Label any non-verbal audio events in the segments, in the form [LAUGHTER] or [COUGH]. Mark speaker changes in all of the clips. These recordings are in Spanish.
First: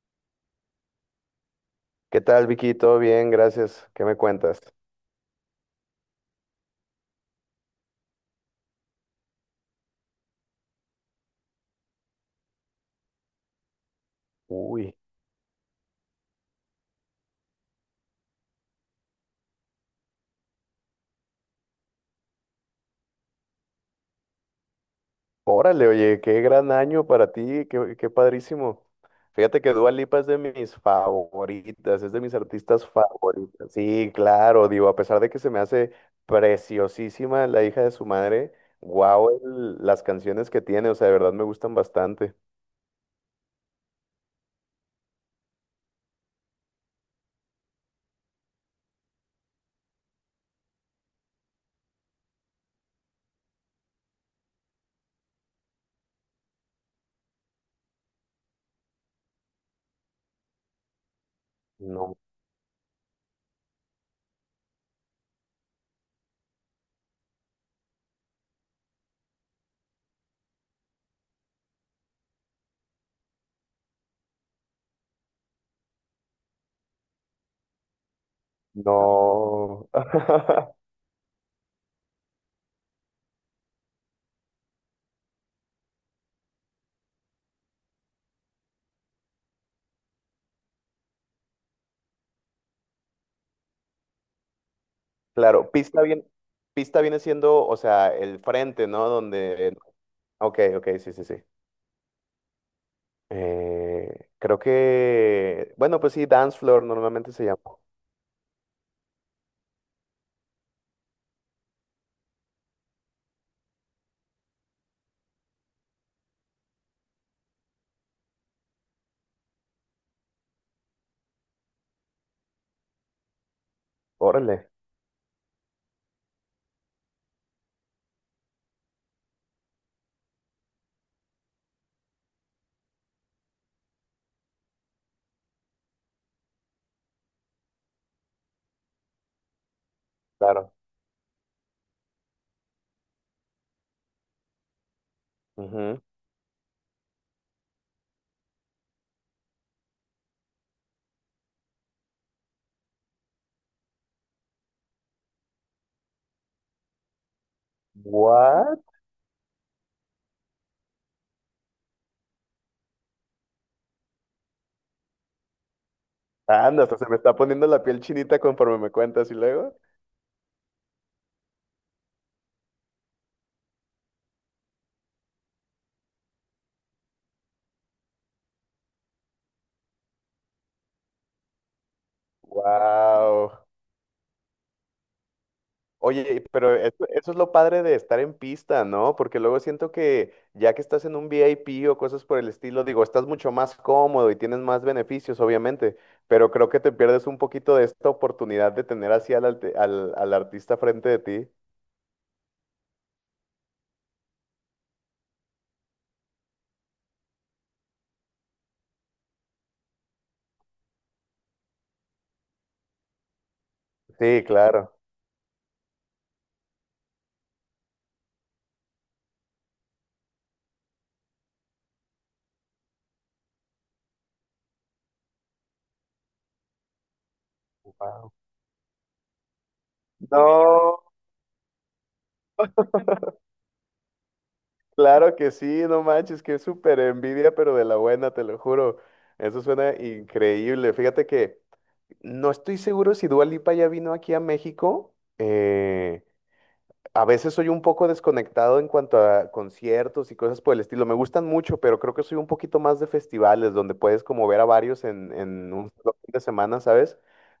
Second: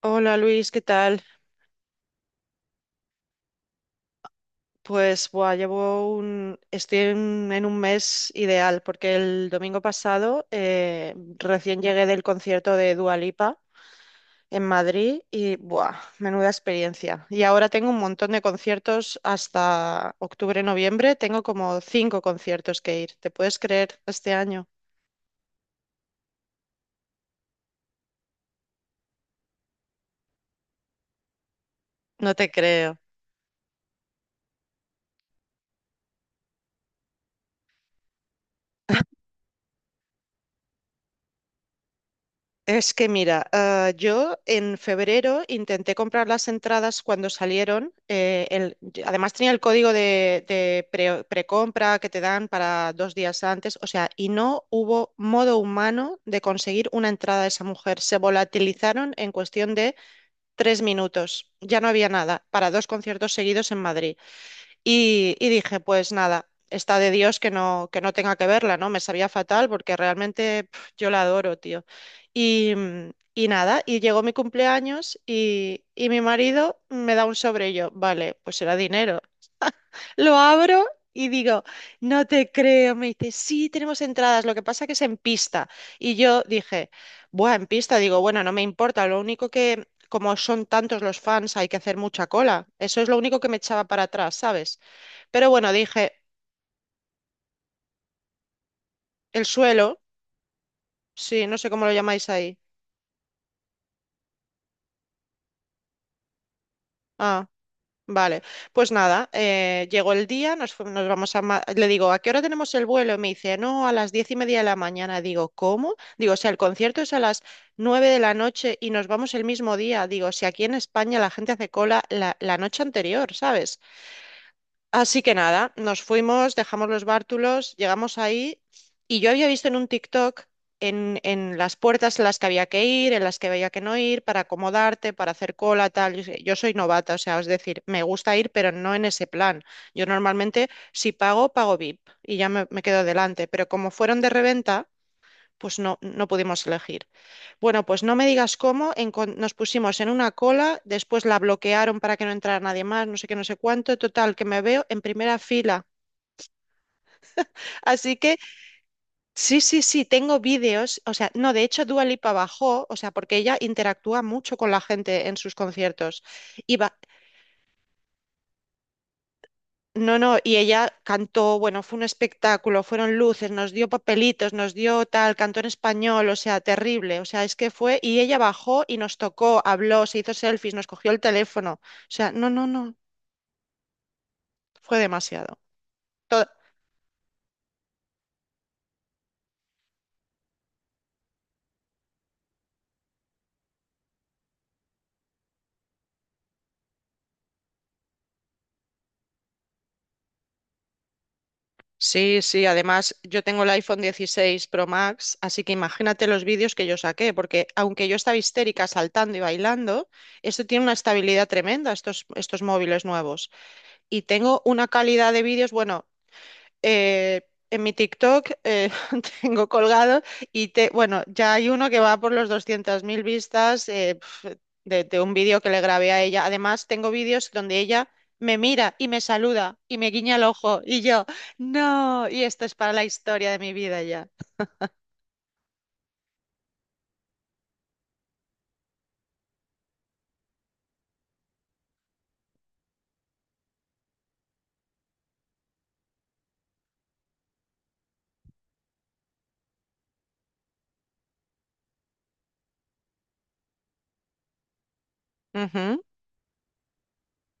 Speaker 1: Hola Luis, ¿qué tal?
Speaker 2: ¿Qué tal, Vicky? ¿Todo bien? Gracias. ¿Qué me cuentas?
Speaker 1: Pues buah, estoy en un mes ideal porque el domingo pasado recién llegué del concierto de Dua Lipa en
Speaker 2: Uy,
Speaker 1: Madrid y buah, menuda experiencia. Y ahora tengo un montón de conciertos hasta octubre, noviembre. Tengo como cinco conciertos que ir. ¿Te puedes creer este año?
Speaker 2: órale, oye, qué gran año para ti, qué padrísimo. Fíjate que Dua Lipa es de mis favoritas, es de
Speaker 1: No
Speaker 2: mis
Speaker 1: te
Speaker 2: artistas
Speaker 1: creo.
Speaker 2: favoritas. Sí, claro, digo, a pesar de que se me hace preciosísima la hija de su madre, wow, las canciones que tiene, o sea, de verdad me gustan bastante.
Speaker 1: Es que mira, ah, yo en febrero intenté comprar las entradas cuando salieron. Además tenía el código de precompra que te dan para 2 días antes, o sea, y no hubo modo humano de conseguir una entrada de esa mujer. Se volatilizaron en cuestión de 3 minutos. Ya no había
Speaker 2: No,
Speaker 1: nada para dos conciertos seguidos en Madrid. Y dije, pues nada, está de Dios que no tenga que verla, ¿no? Me sabía fatal porque realmente pf, yo la adoro, tío. Y nada, y llegó mi cumpleaños y mi marido me da un sobre y yo, vale, pues era dinero.
Speaker 2: no.
Speaker 1: Lo
Speaker 2: [LAUGHS]
Speaker 1: abro y digo, no te creo, me dice, sí, tenemos entradas, lo que pasa que es en pista. Y yo dije, buah, en pista, digo, bueno, no me importa, lo único que... Como son tantos los fans, hay que hacer mucha cola. Eso es lo único que me echaba para atrás, ¿sabes? Pero
Speaker 2: Claro,
Speaker 1: bueno,
Speaker 2: pista
Speaker 1: dije,
Speaker 2: bien, pista viene siendo, o sea, el frente, ¿no?
Speaker 1: el
Speaker 2: Donde,
Speaker 1: suelo,
Speaker 2: ok, ok, sí, sí.
Speaker 1: sí, no sé cómo lo llamáis ahí.
Speaker 2: Creo que, bueno, pues sí, Dance Floor normalmente se
Speaker 1: Ah,
Speaker 2: llama.
Speaker 1: vale. Pues nada, llegó el día, nos vamos a... Le digo, ¿a qué hora tenemos el vuelo? Y me dice, no, a las 10:30 de la mañana. Digo, ¿cómo? Digo, o sea, el concierto es a las 9 de la noche y nos vamos el mismo día. Digo, si aquí en España la gente hace cola la noche anterior, ¿sabes?
Speaker 2: Órale,
Speaker 1: Así que nada, nos fuimos, dejamos los bártulos, llegamos ahí y yo había visto en un TikTok en las puertas en las que había que ir, en las que había que no ir, para acomodarte, para hacer cola, tal. Yo soy novata, o sea, es decir, me gusta ir, pero no en ese plan. Yo normalmente,
Speaker 2: claro.
Speaker 1: si pago, pago VIP y ya me quedo delante, pero como fueron de reventa, pues no,
Speaker 2: Ujú.
Speaker 1: no pudimos elegir. Bueno, pues no me digas cómo, nos pusimos en una cola, después la bloquearon para que no entrara nadie más, no sé qué, no sé cuánto, total, que me veo en primera fila. Así que
Speaker 2: What?
Speaker 1: sí, sí, sí, tengo vídeos, o sea, no, de hecho Dua Lipa bajó, o sea, porque ella interactúa mucho con la gente en sus conciertos. Y,
Speaker 2: Anda,
Speaker 1: ba-
Speaker 2: hasta se me está poniendo la piel chinita conforme me cuentas y luego.
Speaker 1: No, no, y ella cantó, bueno, fue un espectáculo, fueron luces, nos dio papelitos, nos dio tal, cantó en español, o sea, terrible, o sea, es que fue, y ella bajó y nos tocó, habló, se hizo selfies, nos cogió el teléfono, o sea, no, no, no,
Speaker 2: Wow.
Speaker 1: fue demasiado.
Speaker 2: Oye,
Speaker 1: To-
Speaker 2: pero eso es lo padre de estar en pista, ¿no? Porque luego siento que ya que estás en un VIP o cosas por el estilo, digo, estás mucho más cómodo y tienes más beneficios, obviamente, pero creo que te pierdes un poquito de esta oportunidad de tener así al artista frente de ti.
Speaker 1: Sí, sí, además yo tengo el iPhone 16 Pro Max, así que imagínate los vídeos que yo saqué, porque aunque yo estaba histérica saltando y bailando, esto tiene una estabilidad tremenda, estos móviles nuevos. Y
Speaker 2: Sí,
Speaker 1: tengo una
Speaker 2: claro.
Speaker 1: calidad de vídeos, bueno. eh, en mi TikTok [LAUGHS] tengo colgado y te, bueno, ya hay uno que va por los 200.000 vistas de un vídeo que le grabé a ella. Además, tengo vídeos donde ella me mira y me saluda y me guiña el ojo y
Speaker 2: No,
Speaker 1: yo, no, y esto es para la historia de mi vida ya.
Speaker 2: claro que sí, no manches, que es súper envidia, pero de la buena, te lo juro. Eso suena increíble. Fíjate que no estoy seguro si Dua Lipa ya vino aquí a México. A veces soy un poco desconectado en cuanto a conciertos y cosas por el estilo. Me gustan mucho, pero creo que soy un poquito más de festivales, donde puedes como ver a varios en un
Speaker 1: Ujú.
Speaker 2: solo fin de semana, ¿sabes?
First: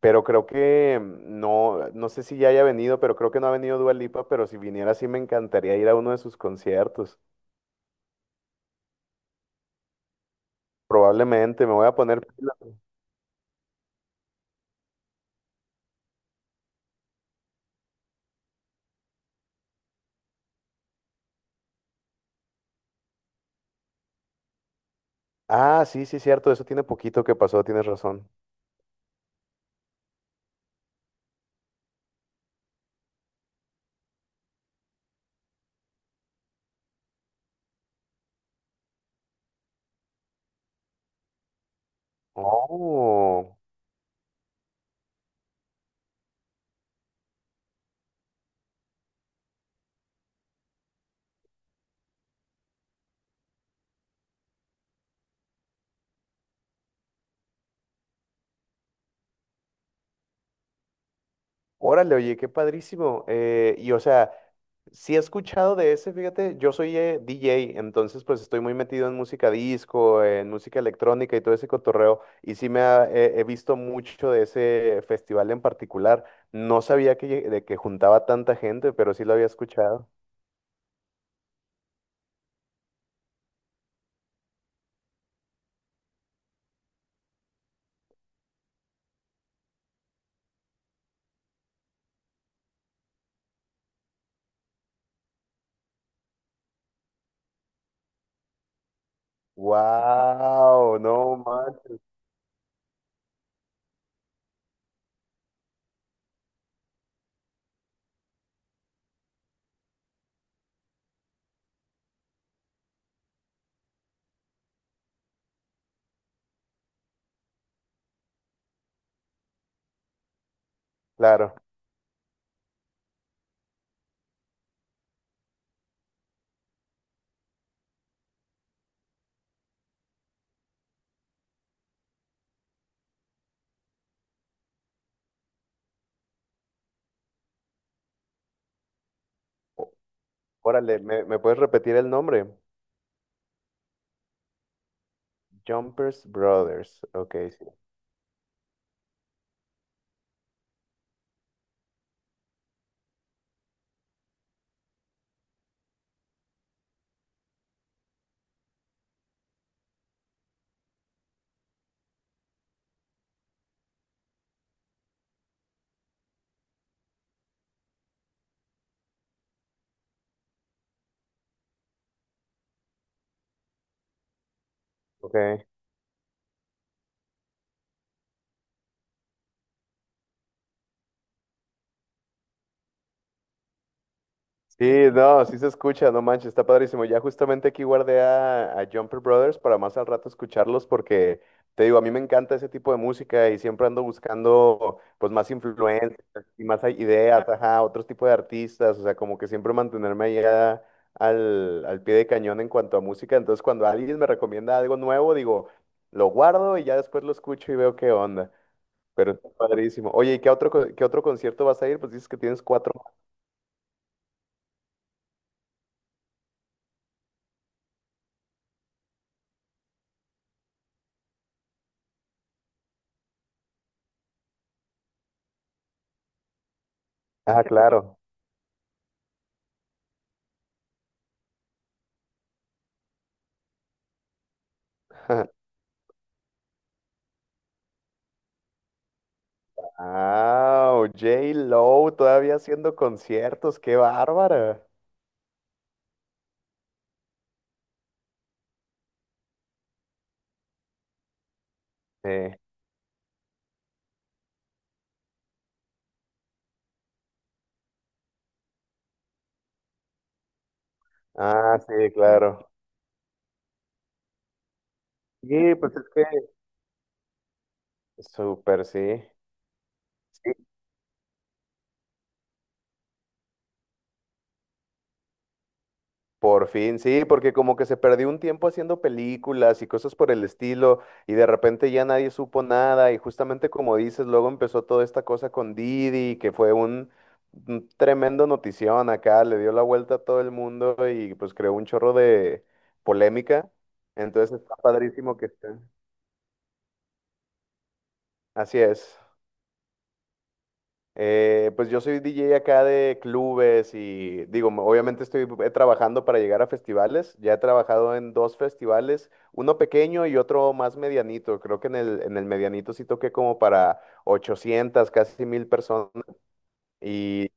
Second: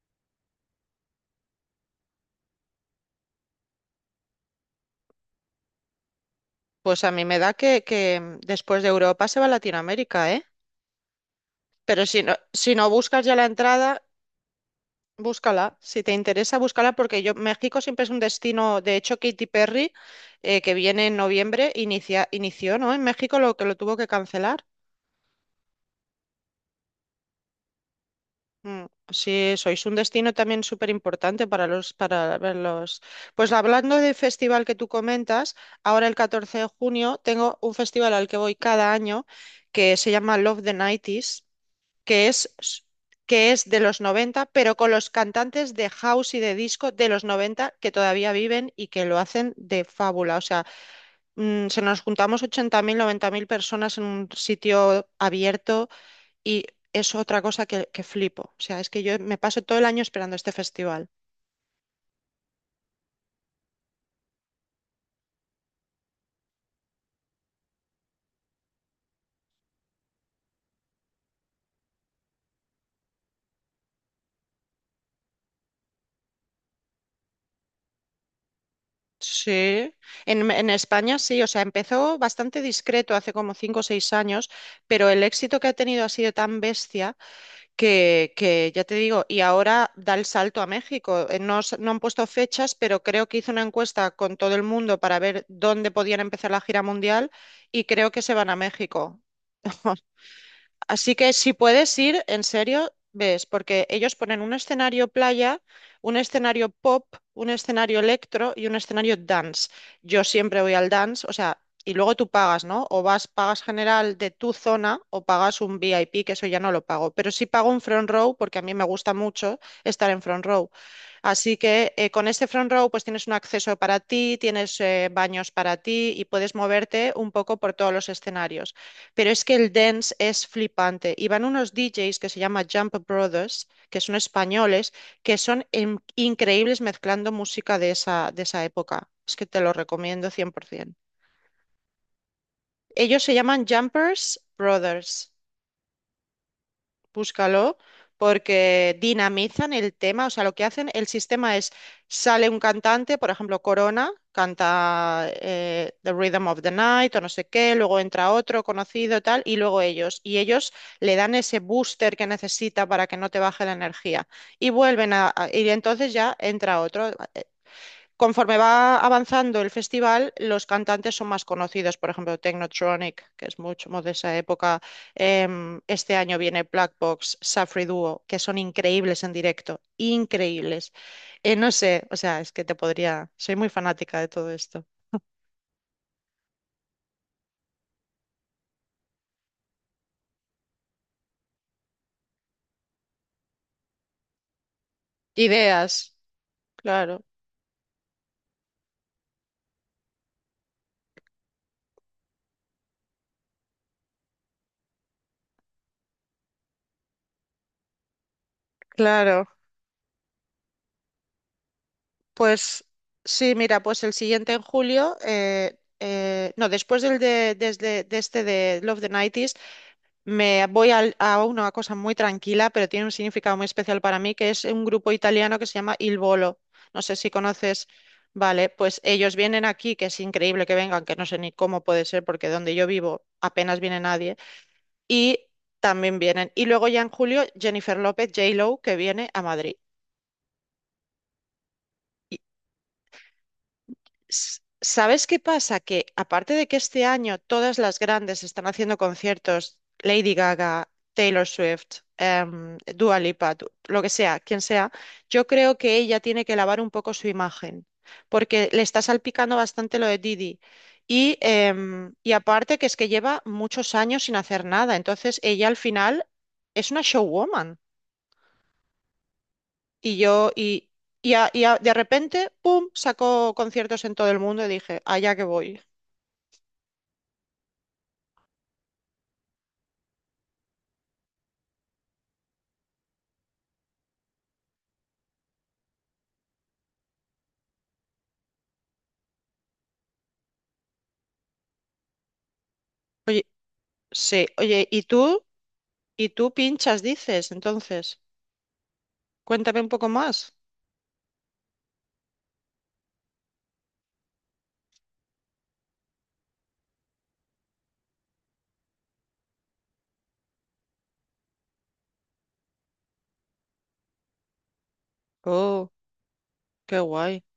Speaker 2: Pero creo que no, no sé si ya haya venido, pero creo que no ha venido Dua Lipa, pero si viniera sí me encantaría ir a uno de sus
Speaker 1: Pues a
Speaker 2: conciertos.
Speaker 1: mí me da que después de Europa se va a Latinoamérica, ¿eh?
Speaker 2: Probablemente me voy a
Speaker 1: Pero si
Speaker 2: poner
Speaker 1: no,
Speaker 2: pilas.
Speaker 1: si no buscas ya la entrada. Búscala, si te interesa, búscala porque yo México siempre es un destino, de hecho Katy Perry, que viene en noviembre, inició, ¿no? En México lo que lo tuvo que cancelar.
Speaker 2: Ah, sí, sí, cierto, eso tiene poquito que pasó, tienes razón.
Speaker 1: Mm, sí, sois un destino también súper importante para para ver los. Pues hablando del festival que tú comentas, ahora el 14 de junio tengo un festival al que voy cada año que se llama Love the 90 que es, que
Speaker 2: Oh,
Speaker 1: es de los 90 pero con los cantantes de house y de disco de los 90 que todavía viven y que lo hacen de fábula. O sea, se nos juntamos 80.000 90.000 personas en un sitio abierto y es otra cosa que flipo. O sea, es que yo me paso todo el año esperando este festival.
Speaker 2: órale, oye, qué padrísimo. Y o sea, sí he escuchado de ese, fíjate, yo soy DJ, entonces pues estoy muy metido en música disco, en música electrónica y todo ese cotorreo, y sí me ha- he he visto mucho de ese festival en particular. No sabía de que juntaba tanta gente, pero sí lo había
Speaker 1: Sí,
Speaker 2: escuchado.
Speaker 1: en España sí, o sea, empezó bastante discreto hace como 5 o 6 años, pero el éxito que ha tenido ha sido tan bestia que ya te digo, y ahora da el salto a México. No, no han puesto fechas, pero creo que hizo una encuesta con todo el mundo para ver dónde podían empezar la gira mundial y creo que se van a México.
Speaker 2: Wow,
Speaker 1: Así que
Speaker 2: no
Speaker 1: si puedes
Speaker 2: manches.
Speaker 1: ir, en serio, ves, porque ellos ponen un escenario playa, un escenario pop, un escenario electro y un escenario dance. Yo siempre voy al dance, o sea, y luego tú pagas, ¿no? O vas, pagas general de tu zona o pagas un VIP, que eso ya no lo pago. Pero sí pago un front row porque a mí me gusta mucho estar en front row.
Speaker 2: Claro.
Speaker 1: Así que con este front row pues tienes un acceso para ti, tienes baños para ti y puedes moverte un poco por todos los escenarios. Pero es que el dance es flipante. Y van unos DJs que se llama Jump Brothers, que son españoles, que son increíbles mezclando música de esa época. Es que te lo recomiendo 100%.
Speaker 2: Órale, ¿me puedes repetir el nombre?
Speaker 1: Ellos se llaman Jumpers Brothers.
Speaker 2: Jumpers Brothers. Ok, sí.
Speaker 1: Búscalo, porque dinamizan el tema, o sea, lo que hacen, el sistema es, sale un cantante, por ejemplo, Corona, canta The Rhythm of the Night o no sé qué, luego entra otro conocido, tal, y luego ellos le dan ese booster que necesita para que no te baje la energía, y vuelven y entonces ya entra otro conforme va avanzando el festival, los cantantes son más conocidos. Por ejemplo, Technotronic, que es mucho más de esa época.
Speaker 2: Ok.
Speaker 1: Este año viene Black Box, Safri Duo, que son increíbles en directo. Increíbles. No sé, o sea, es que te podría. Soy muy fanática de todo esto.
Speaker 2: Sí, no, sí se escucha, no manches, está padrísimo. Ya justamente aquí guardé a Jumper Brothers para más al rato escucharlos porque te digo, a mí me encanta ese tipo de música y siempre ando buscando pues más
Speaker 1: Ideas,
Speaker 2: influencias y
Speaker 1: claro,
Speaker 2: ideas, ajá, otros tipos de artistas, o sea, como que siempre mantenerme allá al pie de cañón en cuanto a música. Entonces, cuando alguien me recomienda algo nuevo, digo, lo guardo y ya después lo escucho y veo qué onda. Pero
Speaker 1: claro.
Speaker 2: está padrísimo. Oye, ¿y qué qué otro concierto vas a ir? Pues dices que tienes
Speaker 1: Pues
Speaker 2: cuatro.
Speaker 1: sí, mira, pues el siguiente en julio. No, después de este de Love the 90. Me voy a una cosa muy tranquila, pero tiene un significado muy especial para mí, que es un grupo italiano que se llama Il Volo. No sé si
Speaker 2: Ah,
Speaker 1: conoces.
Speaker 2: claro.
Speaker 1: Vale, pues ellos vienen aquí, que es increíble que vengan, que no sé ni cómo puede ser, porque donde yo vivo apenas viene nadie. Y
Speaker 2: [LAUGHS]
Speaker 1: también vienen. Y luego ya en julio, Jennifer López, J-Lo, que viene a Madrid.
Speaker 2: Ah, J-Lo todavía haciendo conciertos, qué bárbara.
Speaker 1: ¿Sabes qué pasa? Que aparte de que este año todas las grandes están haciendo conciertos, Lady Gaga, Taylor Swift,
Speaker 2: Sí.
Speaker 1: Dua Lipa, lo que sea, quien sea, yo creo que ella tiene que lavar un poco su imagen, porque le está salpicando bastante lo de Didi. Y,
Speaker 2: Ah, sí,
Speaker 1: em, y
Speaker 2: claro.
Speaker 1: aparte que es que lleva muchos años sin hacer nada, entonces ella
Speaker 2: Sí,
Speaker 1: al
Speaker 2: pues es que
Speaker 1: final es una showwoman.
Speaker 2: súper, sí.
Speaker 1: Y yo,
Speaker 2: Sí,
Speaker 1: y a- de repente, ¡pum!, sacó conciertos en todo el mundo y dije, allá que voy.
Speaker 2: por fin, sí, porque como que se perdió un tiempo haciendo películas y cosas por el estilo, y de repente ya nadie supo nada, y justamente como dices, luego empezó toda esta cosa con Didi, que fue un tremendo notición acá, le dio la vuelta a todo el mundo y pues creó un chorro de polémica,
Speaker 1: Sí,
Speaker 2: entonces está
Speaker 1: oye, ¿y
Speaker 2: padrísimo
Speaker 1: tú?
Speaker 2: que esté.
Speaker 1: ¿Y tú pinchas, dices? Entonces,
Speaker 2: Así es.
Speaker 1: cuéntame un poco más.
Speaker 2: Pues yo soy DJ acá de clubes y digo, obviamente estoy trabajando para llegar a festivales. Ya he trabajado en dos festivales, uno pequeño y otro más medianito. Creo que en el medianito sí toqué como para 800, casi 1000
Speaker 1: Oh,
Speaker 2: personas.
Speaker 1: qué guay.
Speaker 2: Y,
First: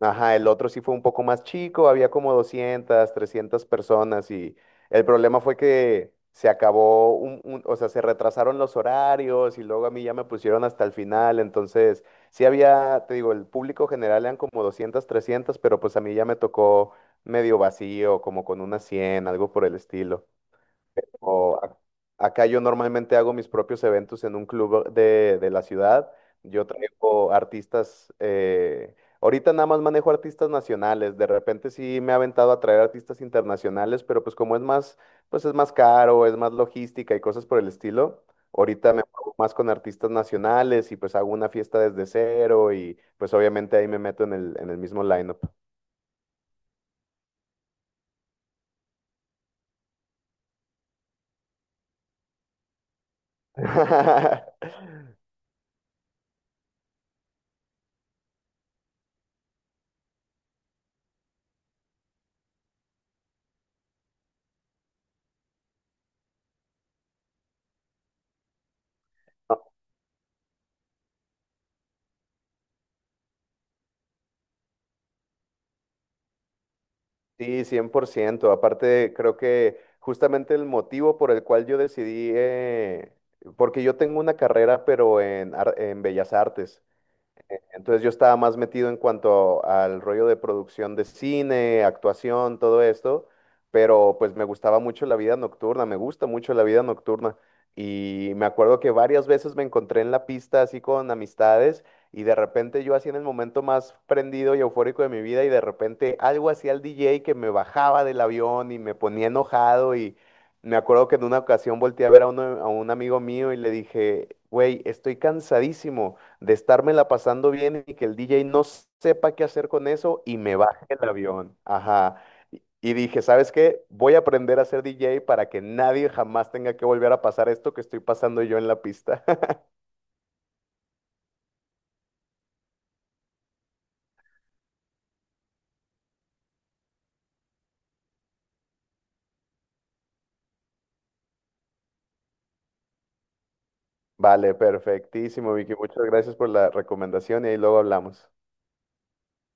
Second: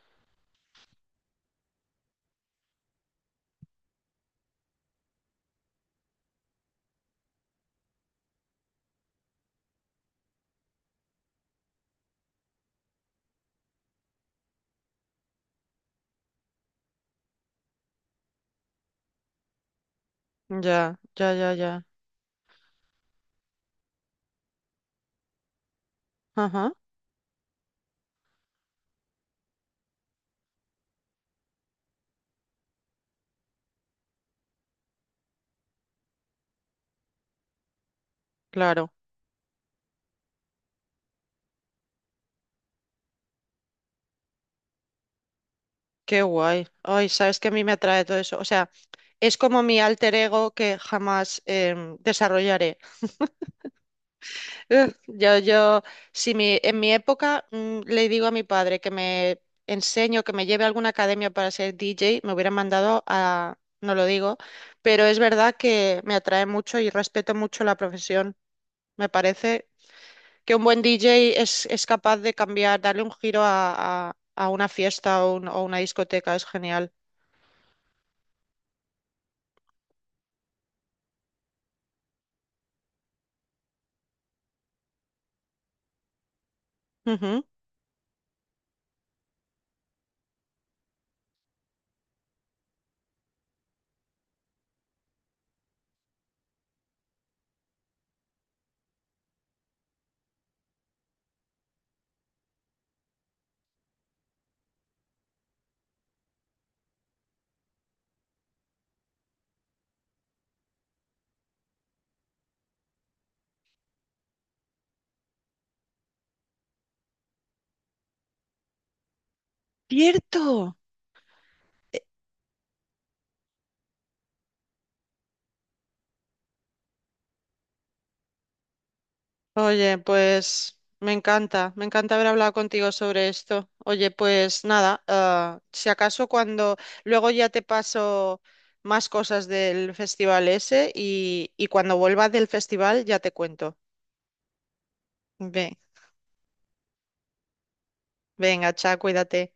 Speaker 2: ajá, el otro sí fue un poco más chico, había como 200 300 personas y el problema fue que se acabó, o sea, se retrasaron los horarios y luego a mí ya me pusieron hasta el final, entonces sí había, te digo, el público general eran como 200 300 pero pues a mí ya me tocó medio vacío, como con unas 100 algo por el estilo.
Speaker 1: Ya, ya, ya,
Speaker 2: O ac-
Speaker 1: ya.
Speaker 2: Acá yo normalmente hago mis propios eventos en un club de la ciudad. Yo
Speaker 1: Ajá,
Speaker 2: traigo artistas, ahorita nada más manejo artistas nacionales. De repente sí me he aventado a traer artistas internacionales, pero pues es más caro, es más logística y cosas por el estilo.
Speaker 1: claro.
Speaker 2: Ahorita me muevo más con artistas nacionales y pues hago una fiesta desde cero y pues obviamente ahí me meto en el mismo lineup.
Speaker 1: Qué guay. Ay, sabes que a mí me atrae todo eso. O sea, es como mi alter ego que jamás desarrollaré. Ugh,
Speaker 2: [LAUGHS]
Speaker 1: yo, si mi, en mi época le digo a mi padre que me enseño, que me lleve a alguna academia para ser DJ, me hubieran mandado a, no lo digo, pero es verdad que me atrae mucho y respeto mucho la profesión. Me parece que un buen DJ es capaz de cambiar, darle un giro a una fiesta o una discoteca, es genial.
Speaker 2: Sí, 100%. Aparte, creo que justamente el motivo por el cual yo porque yo tengo una carrera, pero en Bellas Artes.
Speaker 1: Ujú.
Speaker 2: Entonces yo estaba más metido en cuanto al rollo de producción de cine, actuación, todo esto, pero pues me gustaba mucho la vida nocturna, me gusta mucho la vida nocturna. Y me acuerdo que varias veces me encontré en la pista así con amistades y de repente yo así en el momento más prendido y eufórico de mi vida y de repente algo hacía el DJ que me bajaba del avión y me ponía enojado y me acuerdo que en una ocasión volteé a ver a un amigo mío y le dije, güey, estoy cansadísimo de estármela pasando bien y que el DJ no sepa qué hacer con eso y me
Speaker 1: ¡Cierto!
Speaker 2: baje el avión. Ajá. Y dije, ¿sabes qué? Voy a aprender a ser DJ para que nadie jamás tenga que volver a pasar esto que estoy pasando yo en la pista. [LAUGHS]
Speaker 1: Oye, pues me encanta haber hablado contigo sobre esto. Oye, pues nada, ah, si acaso cuando luego ya te paso más cosas del festival ese y cuando vuelva del festival ya te cuento.
Speaker 2: Vale, perfectísimo, Vicky.
Speaker 1: Ve-
Speaker 2: Muchas gracias por la recomendación y ahí luego hablamos.
Speaker 1: venga, chao, cuídate.